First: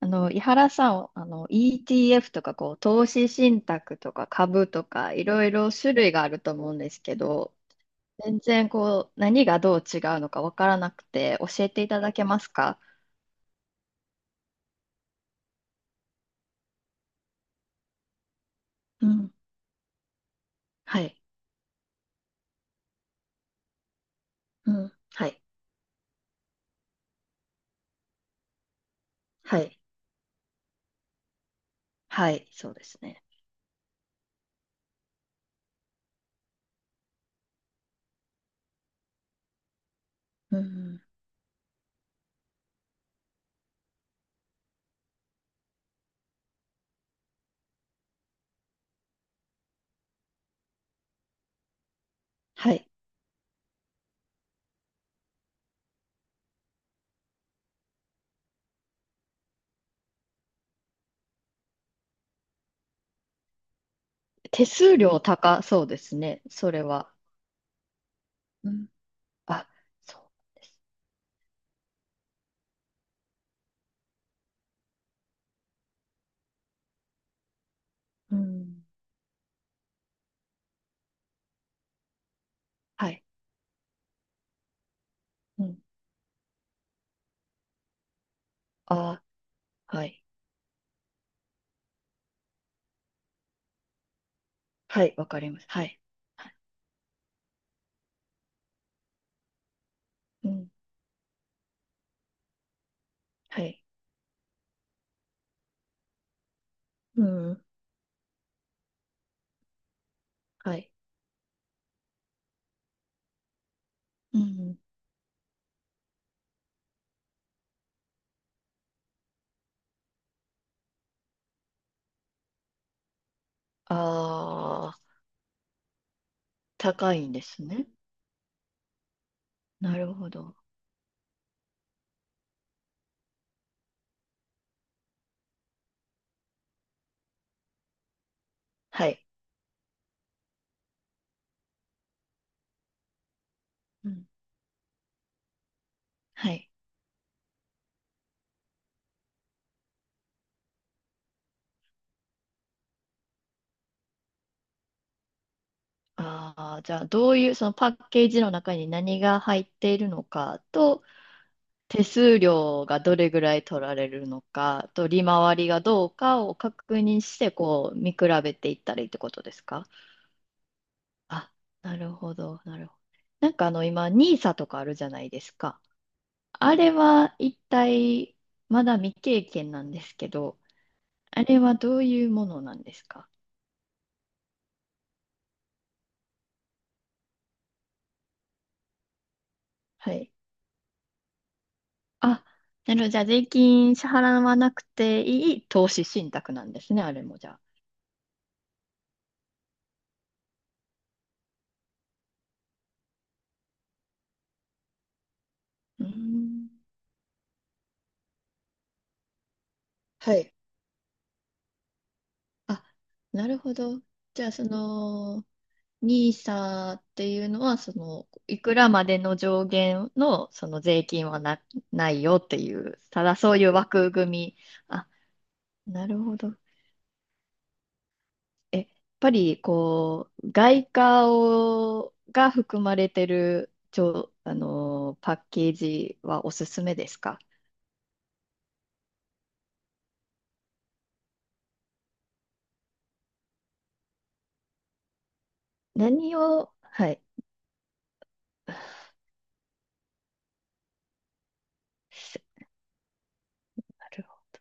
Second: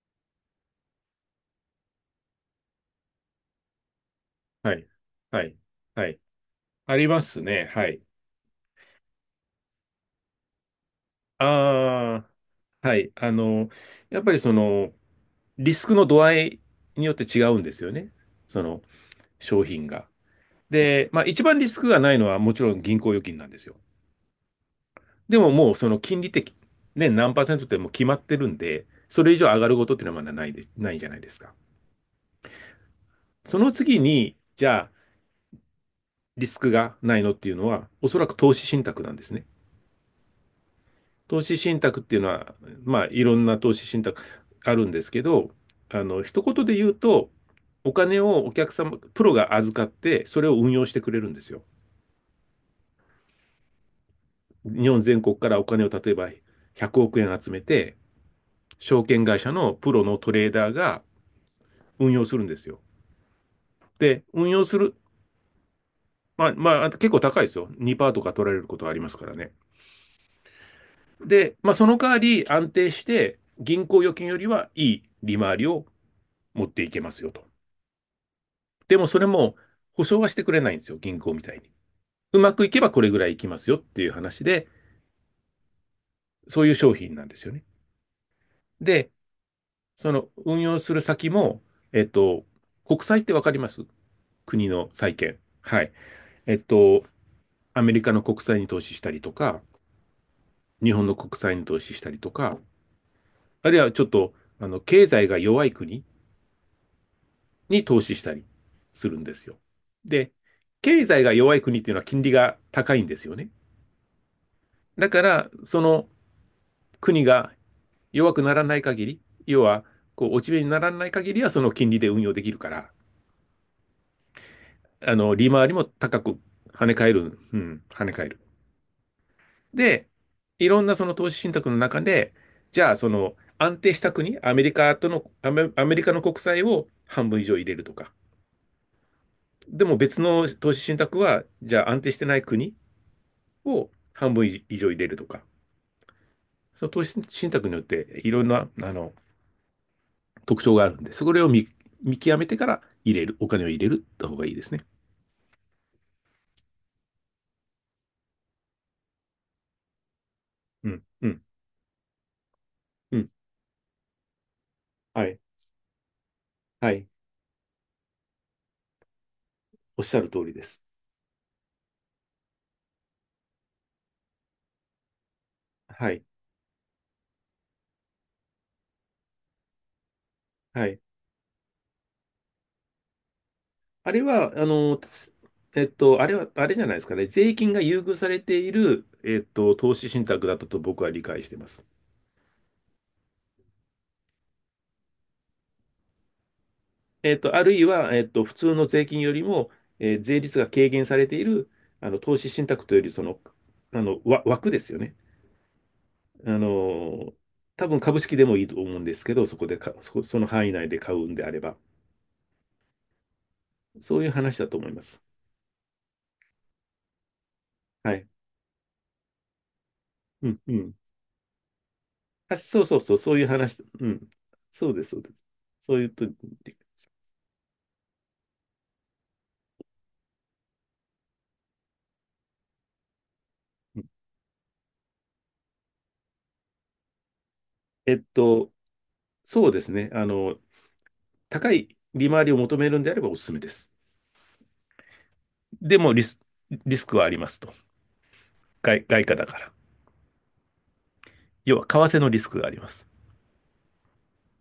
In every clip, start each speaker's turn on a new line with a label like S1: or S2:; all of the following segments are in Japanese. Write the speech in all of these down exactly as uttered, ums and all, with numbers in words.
S1: あの、井原さん、あの、イーティーエフ とか、こう、投資信託とか株
S2: は
S1: と
S2: い。
S1: か、い
S2: は
S1: ろい
S2: い。
S1: ろ種
S2: は
S1: 類
S2: い。
S1: があると思うんで
S2: あ
S1: す
S2: り
S1: け
S2: ます
S1: ど、
S2: ね。はい。
S1: 全然、こう、何がどう違うのかわからなくて、教えていただけ
S2: あ
S1: ますか？
S2: あ、はい。あの、やっぱりその、リスクの度合いによって違うんですよね。その、
S1: うん。
S2: 商品が。
S1: は
S2: で、
S1: い。
S2: まあ一番リスクがないのはもちろん銀行預金なんですよ。
S1: うん。は
S2: で
S1: い。
S2: ももうその金利的、ね、何パーセントってもう決まってるんで、それ以上上
S1: は
S2: がる
S1: い。
S2: ことっていうのはまだないで、ないじゃないですか。
S1: はい。そうですね。
S2: その次に、じゃあ、リスクがないのっていうのは、おそらく投資信託なんですね。
S1: うん。
S2: 投資信託っていうのは、まあ、いろんな投資信託あるんですけど、あの、一言で言うと、お金をお客様、プロが預かって、それを運用してくれるんですよ。
S1: はい。
S2: 日本全国からお金を例えばひゃくおく円集めて、証券会社のプロのトレーダーが運用するんですよ。で、運用
S1: 手
S2: する、
S1: 数料高そうですね、
S2: まあ、
S1: それ
S2: まあ、結
S1: は。
S2: 構高いですよ。にパーセントとか取られる
S1: う
S2: こと
S1: ん。
S2: はありますからね。
S1: あ、そうです。
S2: で、まあ、その代わり安定して、銀行預金よりはいい利回りを持っていけますよと。
S1: うん。
S2: でもそれも保証はしてくれないんですよ、銀行みたいに。うまくいけばこれ
S1: は
S2: ぐ
S1: い。
S2: らいいきますよっていう話で、
S1: うん。
S2: そういう商品なんですよね。で、
S1: あ、は
S2: そ
S1: い。
S2: の運用する先も、えっと、国債ってわかります？国の
S1: はい。
S2: 債
S1: わ
S2: 券。
S1: かります。
S2: は
S1: は
S2: い。
S1: い。は
S2: え
S1: い。
S2: っと、アメリカの国債に投資したりとか、
S1: うん。
S2: 日本の国債に投資したりとか、
S1: は
S2: あるい
S1: い。
S2: はちょっと、あの、経済が弱い国
S1: うん。
S2: に投資したりするんですよ。で、
S1: はい。
S2: 経済が弱い国っていうのは金利が高いんですよね。
S1: うん。
S2: だから、その国が弱くならない限り、要は、こう、落ち目にならない限りは、その金利で運用できるから、
S1: ああ、
S2: あの、利回りも高く跳ね返
S1: 高いん
S2: る、
S1: で
S2: う
S1: す
S2: ん、
S1: ね。
S2: 跳ね返る。
S1: な
S2: で、
S1: るほど。
S2: いろんなその投資信託の中で、じゃあ、その、安定した国、アメリカとの、アメ、アメリカの国債を半分以上入れるとか、
S1: はい。
S2: でも別の投資信託は、じゃあ安定してない国を
S1: うん。
S2: 半分以上入れるとか、
S1: はい。
S2: その投資信託によっていろんな、あの、特徴があるんで、それを見、見極めてから入れる、お金を入れるった方がいいですね。
S1: ああ、じゃあ、どういう、そのパッケージの中に何が入っているのか
S2: う
S1: と、
S2: ん、うん、
S1: 手数料がど
S2: う
S1: れ
S2: ん。
S1: ぐらい取られるのかと、
S2: は
S1: 利
S2: い、
S1: 回りがどうかを
S2: は
S1: 確
S2: い。
S1: 認して、こう、見比べていったらいいってことですか？
S2: おっしゃる通りです。
S1: あ、なるほど、なるほど。なんかあの、今、ニーサとかあるじゃないですか。
S2: はい、
S1: あれは一体、まだ未経験なんですけど、
S2: はい。
S1: あれはどういうものなんですか？
S2: あれは、あの、たすえっと、あれは、あれじゃないですかね。税金が優遇されている、えっと、投資
S1: は
S2: 信
S1: い。
S2: 託だったと僕は理解しています。
S1: あ、なるほど。じゃあ、税金支払わなくていい投資信託なんですね、あれ
S2: え
S1: も
S2: っ
S1: じゃ
S2: と、
S1: あ。
S2: あるいは、えっと、普通の税金よりも、えー税率が軽減されている、あの、投資信託というより、その、あの、わ枠ですよね。
S1: うー
S2: あ
S1: ん。
S2: の、多分株式でもいいと思うんですけど、そこでか、そこ、
S1: は
S2: その
S1: い。
S2: 範囲内で買うんであれば、
S1: あ、なるほど。
S2: そういう
S1: じゃあ、
S2: 話
S1: そ
S2: だと思います。
S1: の、ニーサっていうのは、そ
S2: はい。
S1: の、いくらまでの上限
S2: う
S1: の、
S2: ん、
S1: そ
S2: う
S1: の
S2: ん。
S1: 税金はな、ないよっ
S2: あ、
S1: てい
S2: そうそ
S1: う、
S2: うそう、
S1: た
S2: そ
S1: だ
S2: ういう
S1: そういう
S2: 話。う
S1: 枠
S2: ん。
S1: 組み。
S2: そうで
S1: あ、
S2: す、そうです。そうい
S1: な
S2: う
S1: る
S2: と、うん
S1: ほど。え、やっぱりこう、外貨をが含まれてる、ちょ、あのー、パッケージはおすすめですか？
S2: えっと、そうですね。あの、高い利回りを求めるんであればおすすめです。でもリ
S1: 何
S2: ス、
S1: を、
S2: リス
S1: は
S2: ク
S1: い。
S2: はありますと。外、外貨だから。要は、為替のリスクがあります。
S1: なるほど。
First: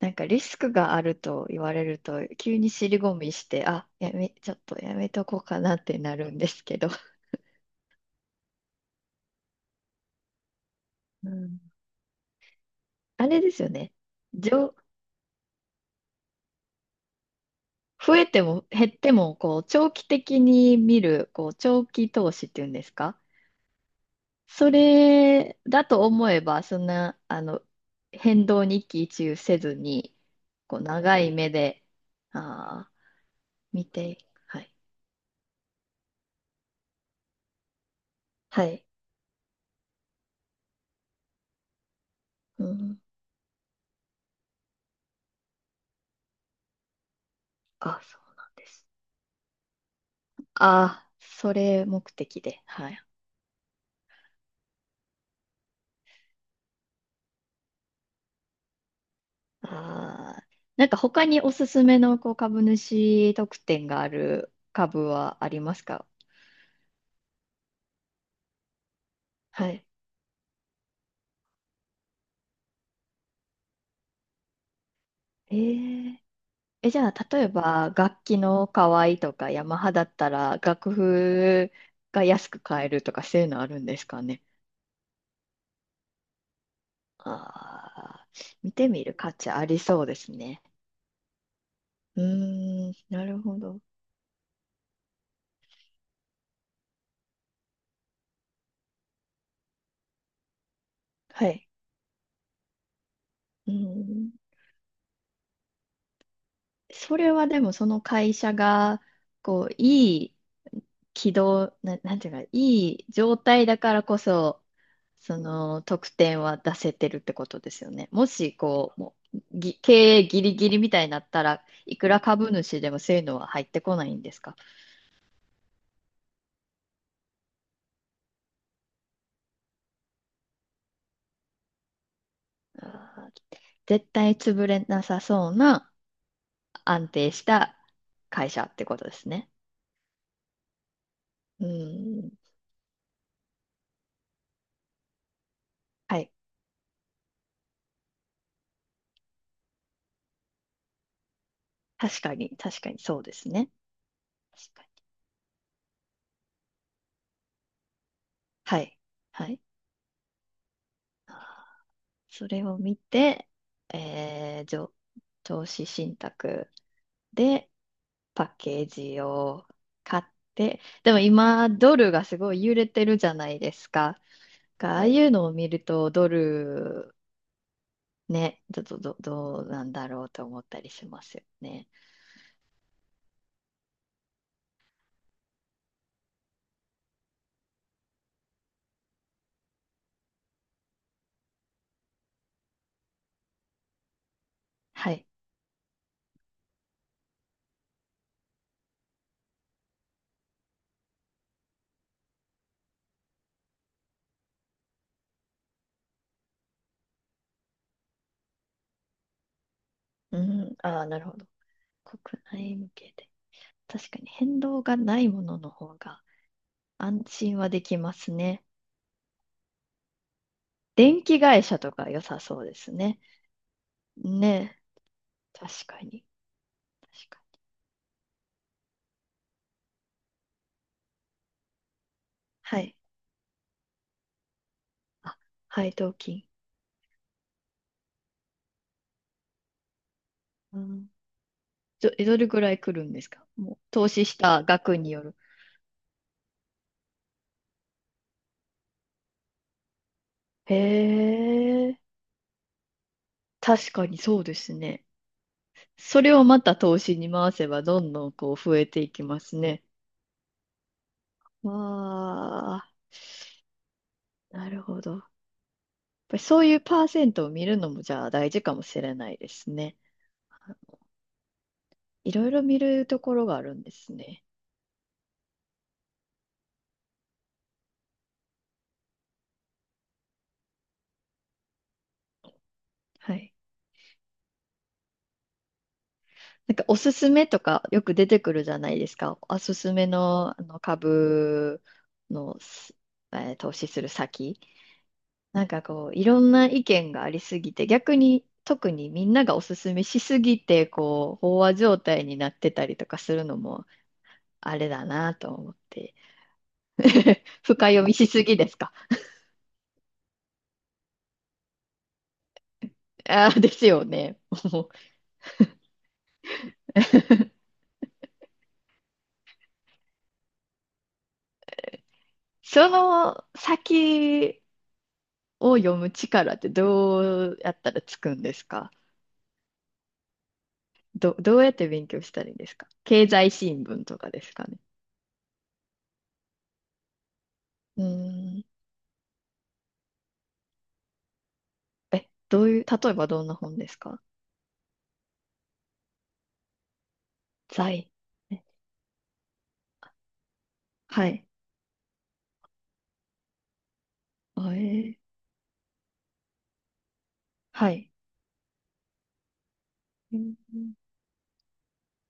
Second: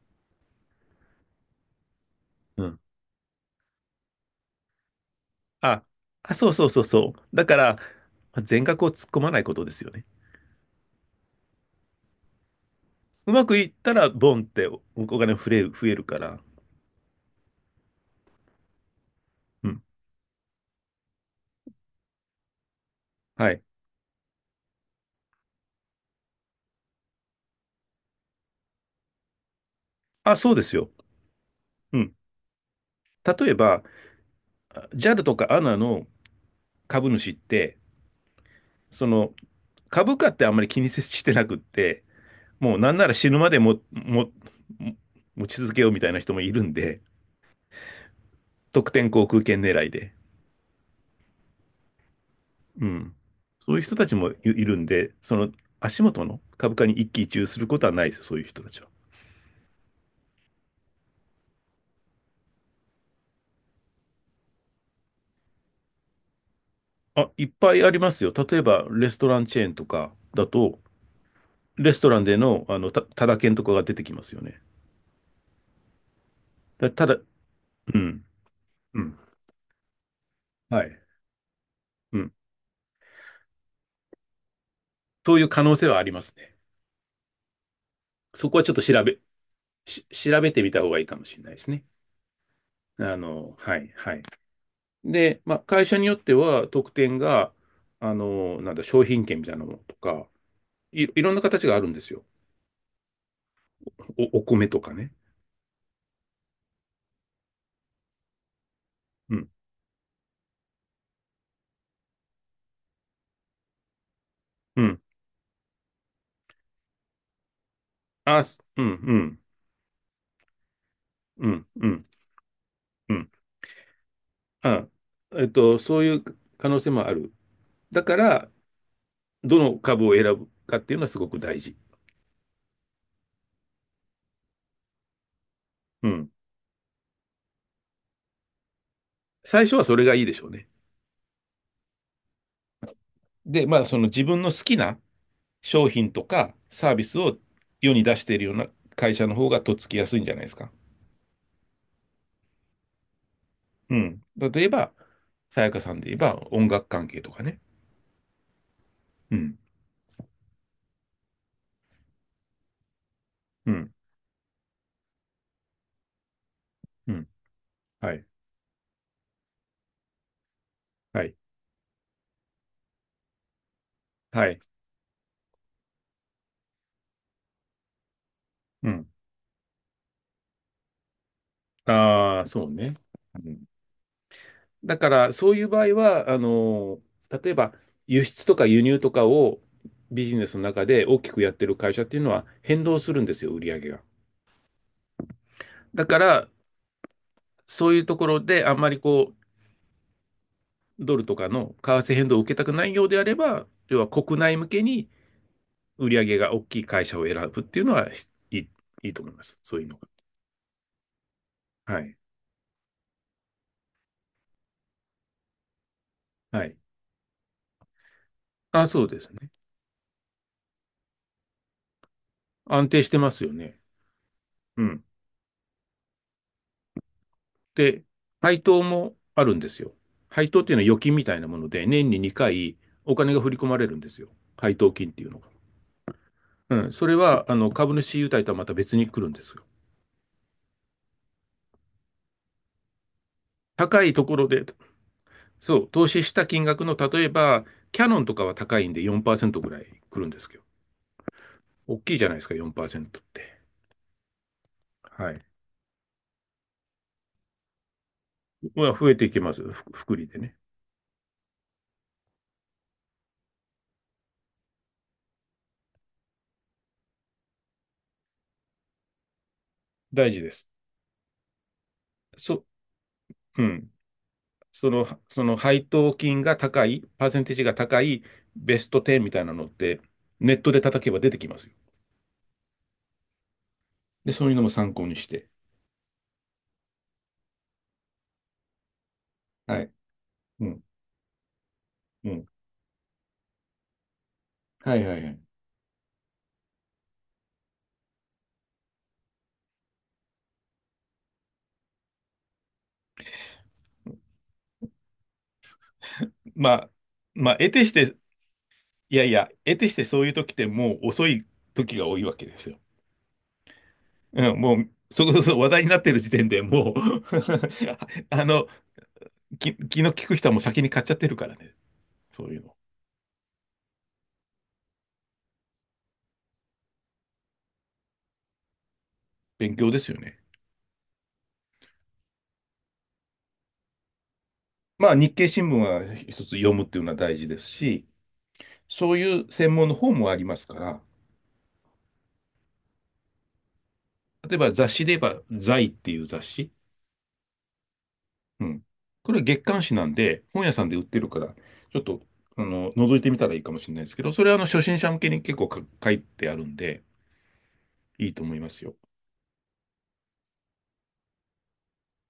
S1: なんかリスクがあると言われると、急
S2: う
S1: に
S2: ん。
S1: 尻込みして、あ、やめ、ちょっとやめとこうかな
S2: あ、
S1: ってなる
S2: あ、
S1: んで
S2: そう
S1: す
S2: そう
S1: け
S2: そう
S1: ど。
S2: そう。だから、全額を突っ込まないことですよね。
S1: うん。あ
S2: う
S1: れ
S2: ま
S1: で
S2: く
S1: す
S2: い
S1: よ
S2: った
S1: ね。
S2: ら、ボンって
S1: 上、
S2: おお金増え、増えるから。
S1: 増えても減っても、こう、
S2: うん。
S1: 長期的に見る、こう、長期投資っていうんですか？
S2: はい。
S1: それだと思えば、そんな、あの、変動に一喜一憂せずに、
S2: あ、そうです
S1: こう、
S2: よ。
S1: 長い目で、
S2: うん。
S1: ああ、
S2: 例えば、
S1: 見て、はい。
S2: あ ジャル とか エーエヌエー の株主って、
S1: はい。
S2: その、株価ってあんまり気にせしてなくって、
S1: う
S2: もうなん
S1: ん。
S2: なら死ぬまでも、も、持ち続けようみたいな人もいるんで、
S1: あ、そうなんで
S2: 得
S1: す。
S2: 点航空券狙いで。
S1: ああ、それ目的で、
S2: う
S1: はい。
S2: ん。そういう人たちもいいるんで、その足元の株価に一喜一憂することはないですよ、そういう人たちは。
S1: ああ、なんか他におすすめの、こう、株主特典がある株はありますか？
S2: あ、いっぱいありますよ。例えば、レストランチェー
S1: は
S2: ンと
S1: い。
S2: かだと、レストランでの、あの、た、タダ券とかが出てきますよね。
S1: えええ、
S2: だ、
S1: じ
S2: た
S1: ゃあ、
S2: だ、
S1: 例えば、
S2: う
S1: 楽
S2: ん、
S1: 器の可
S2: う
S1: 愛
S2: ん、
S1: いとか、ヤマハだったら、
S2: は
S1: 楽
S2: い、
S1: 譜
S2: う
S1: が
S2: ん。
S1: 安く買えるとか、そういうのあるんですかね。
S2: そういう可能性はありますね。
S1: ああ、
S2: そこはちょ
S1: 見
S2: っと
S1: て
S2: 調
S1: みる
S2: べ、
S1: 価値ありそ
S2: し、
S1: うです
S2: 調べて
S1: ね。
S2: みた方がいいかもしれないですね。
S1: うーん、
S2: あ
S1: なる
S2: の、
S1: ほ
S2: は
S1: ど。
S2: いはい。で、まあ、会社によっては特典が、あの、なんだ、商品券みたいなものとか、い、いろんな
S1: は
S2: 形
S1: い。
S2: があるんですよ。
S1: うん、
S2: お、お米とかね。
S1: それはでも、その会社が、
S2: うん、
S1: こう、いい軌道、な、なんていうか、いい状態だからこそ、
S2: うん。
S1: その得点は出せてるってことですよね。も
S2: あ、
S1: し、
S2: すう
S1: こう、もう、
S2: ん、
S1: ぎ経営ギリギリみたいになった
S2: うん、う
S1: ら
S2: ん、う
S1: い
S2: ん、
S1: くら株主でもそ
S2: う
S1: ういう
S2: ん、
S1: のは入ってこないんですか？
S2: あ、えっと、そういう可能性もある。だから、どの株を選ぶかっていうのはすごく大事。
S1: あー絶対潰れなさそうな
S2: うん。
S1: 安定した会社ってことですね。
S2: 最初はそれがいいでしょうね。
S1: うん。
S2: で、まあ、その自分の好きな商品
S1: は
S2: と
S1: い。
S2: かサービスを世に出しているような会社の方がとっつきやすいんじゃないですか。
S1: 確かに、確かにそうですね。
S2: うん。例え
S1: 確かに。
S2: ば、さやかさんで言えば音楽関係とかね。
S1: はい。
S2: う
S1: は
S2: ん。
S1: い。それを見て、
S2: うん。
S1: えー、上、投資信託。
S2: うん。
S1: で、
S2: はい。
S1: パッケージを買って、でも
S2: はい。
S1: 今、ドルがすごい揺れてるじゃないですか。
S2: はい。
S1: がああいうのを見ると、ドル、ね、ど、
S2: う
S1: と
S2: ん。
S1: どどうなんだろうと思ったりしますよね。
S2: ああ、そうね。うん、だから、そういう場合は、あのー、例えば、輸出とか輸入とかをビジネスの中で大きくやってる会社っていうのは変動するんですよ、売り上げが。
S1: はい。
S2: だから、そういうところであんまりこう、ドルとかの為替変動を受けたくないようであれば、要は国内向けに売り上げが大きい会社を選ぶっていうのは、いい、いいと思います。そういうのが。
S1: うん、ああ、なるほど。
S2: はい。
S1: 国内向けで。確かに変動がないものの方が
S2: はい。
S1: 安心はできますね。
S2: あ、そうですね。
S1: 電気会社とか良さそうで
S2: 安
S1: す
S2: 定して
S1: ね。
S2: ますよね。
S1: ね、
S2: うん。
S1: 確かに。確かに。
S2: で、配当もあるんですよ。配当っていうのは預金みたいなもので、年ににかい
S1: はい。
S2: お金が振り込まれるんですよ。配当金っていう
S1: あ、
S2: のが。
S1: 配当金。
S2: うん。それは、あの、株主優待とはまた別に来るんですよ。
S1: うん。ど、え、どれぐらい来るんですか？もう、
S2: 高
S1: 投
S2: いと
S1: 資
S2: こ
S1: し
S2: ろ
S1: た
S2: で、
S1: 額による。
S2: そう、投資した金額の、例えば、キャノンとかは高いんでよんパーセントぐらい来るんですけど、
S1: へえ、
S2: 大きいじゃないですか、よんパーセントって。
S1: 確かにそうですね。
S2: はい。
S1: それをまた投資に回せば、どんどんこう増え
S2: は
S1: て
S2: 増
S1: い
S2: え
S1: き
S2: てい
S1: ま
S2: きま
S1: す
S2: す。ふ
S1: ね。
S2: 福利でね。
S1: わあ、なるほど。やっぱりそういうパーセントを見るのも、じゃあ大事かもしれないですね。
S2: 大事です。
S1: いろいろ
S2: そ、
S1: 見るところがあ
S2: う
S1: るんで
S2: ん。
S1: すね。
S2: その、その配当金が高い、パーセンテージが高いベストテンみたいなのって、ネットで叩けば出てきますよ。
S1: はい。
S2: で、そういうのも参考にして。
S1: なんかおすすめとかよく出てくるじゃないですか。おす
S2: はい。
S1: すめの、あ
S2: う
S1: の
S2: ん。
S1: 株
S2: うん。
S1: の、すえー投資する先。
S2: はいはいはい。
S1: なんかこう、いろんな意見がありすぎて、逆に特にみんながおすすめしすぎて、こう、飽和状態になってたりとかするのも、あれだなと思って。
S2: まあ、まあ、得て
S1: 深
S2: し
S1: 読み
S2: て、
S1: しすぎですか。
S2: いやいや、得てしてそういう時ってもう遅い時が多いわけですよ。
S1: ああ、ですよね。
S2: うん、も
S1: もう。
S2: う、そこそこ話題になってる時点でもう あの、き、気の利く人はもう先に買っちゃってるからね。そういうの。
S1: その先を読む力ってどうやったらつくんですか？
S2: 勉強ですよね。
S1: ど、どうやって勉強したらいいんですか？経済新聞とかですかね。
S2: まあ、日経新聞は一つ読むっていうのは大事です
S1: う
S2: し、
S1: ーん。
S2: そういう専門の本もありますから、
S1: え、どういう、例えばどんな本ですか？
S2: 例えば雑誌で言えば、財っていう雑誌。
S1: 財。え、
S2: うん。これ月刊誌なんで、本屋さんで売って
S1: は
S2: るか
S1: い。
S2: ら、ちょっと、あの、覗いてみたらいいかもしれないですけど、それはあの、
S1: あ、え
S2: 初心者向け
S1: ー
S2: に結構か書いてあるんで、
S1: はい。
S2: いいと思いますよ。
S1: うん。やっ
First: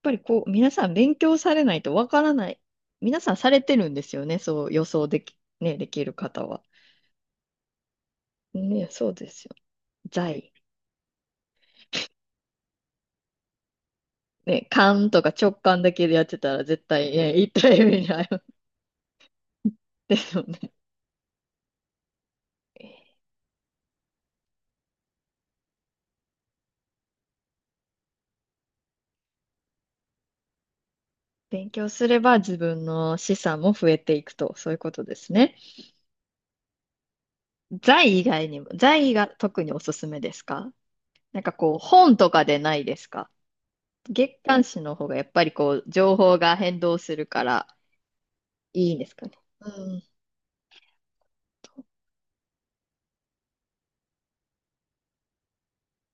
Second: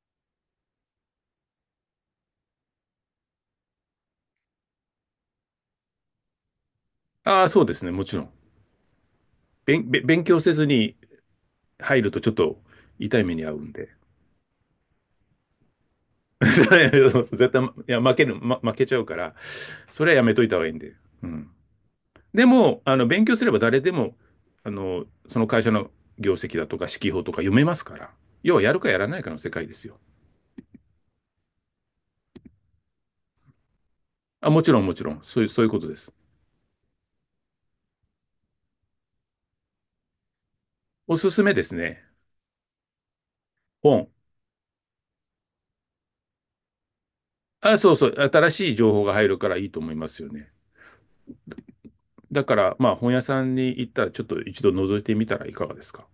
S1: ぱりこう、皆さん勉強されないとわからない。皆さんされてるんですよね。そう予想でき、ね、できる方は。
S2: ああ、そうですね、もちろん。
S1: ね、そうですよ。
S2: 勉、べ勉強
S1: 在。
S2: せずに入るとちょっと痛い目に遭うんで。
S1: ね、勘とか直感だけでやって たら
S2: 絶
S1: 絶対、ね、一
S2: 対、い
S1: 体
S2: や、
S1: 目に
S2: 負
S1: 遭
S2: ける、
S1: う。
S2: ま負けちゃうから、そ れは
S1: で
S2: やめ
S1: す
S2: と
S1: よ
S2: いた方がいい
S1: ね。
S2: んで。うん。でも、あの、勉強すれば誰でも、あの、その会社の業績だとか、指揮法とか読めますから。要はやるかやらないかの世界ですよ。
S1: 勉強すれば自分の資産も増えていく
S2: あ、
S1: と、
S2: もち
S1: そうい
S2: ろ
S1: う
S2: ん
S1: こ
S2: もち
S1: と
S2: ろ
S1: で
S2: ん。
S1: す
S2: そういう、
S1: ね。
S2: そういうことです。
S1: 財以外にも、財が特におすすめですか？
S2: おす
S1: な
S2: す
S1: んか
S2: めです
S1: こう、
S2: ね。
S1: 本とかでないですか？
S2: 本。
S1: 月刊誌の方がやっぱりこう、情報が変動するから
S2: あ、そうそう。新しい情
S1: いいん
S2: 報
S1: で
S2: が
S1: す
S2: 入
S1: かね。
S2: るからい
S1: う
S2: いと思い
S1: ーん
S2: ますよね。
S1: と、
S2: だから、まあ、本屋さんに行ったら、ちょっと一度覗いてみたらいかがですか。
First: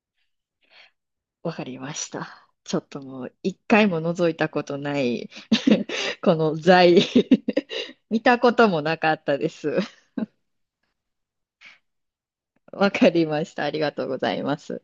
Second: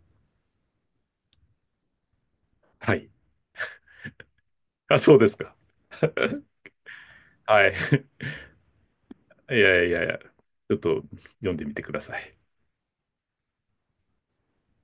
S1: わかりました。ちょっ
S2: は
S1: と
S2: い。
S1: もう、一回も覗いたこと
S2: あ、
S1: な
S2: そうで
S1: い。
S2: すか。
S1: この財。
S2: はい。
S1: 見 たこともなかったで
S2: い
S1: す。
S2: やいやいや、ちょっと読んでみてください。
S1: わかりました。ありがとうございます。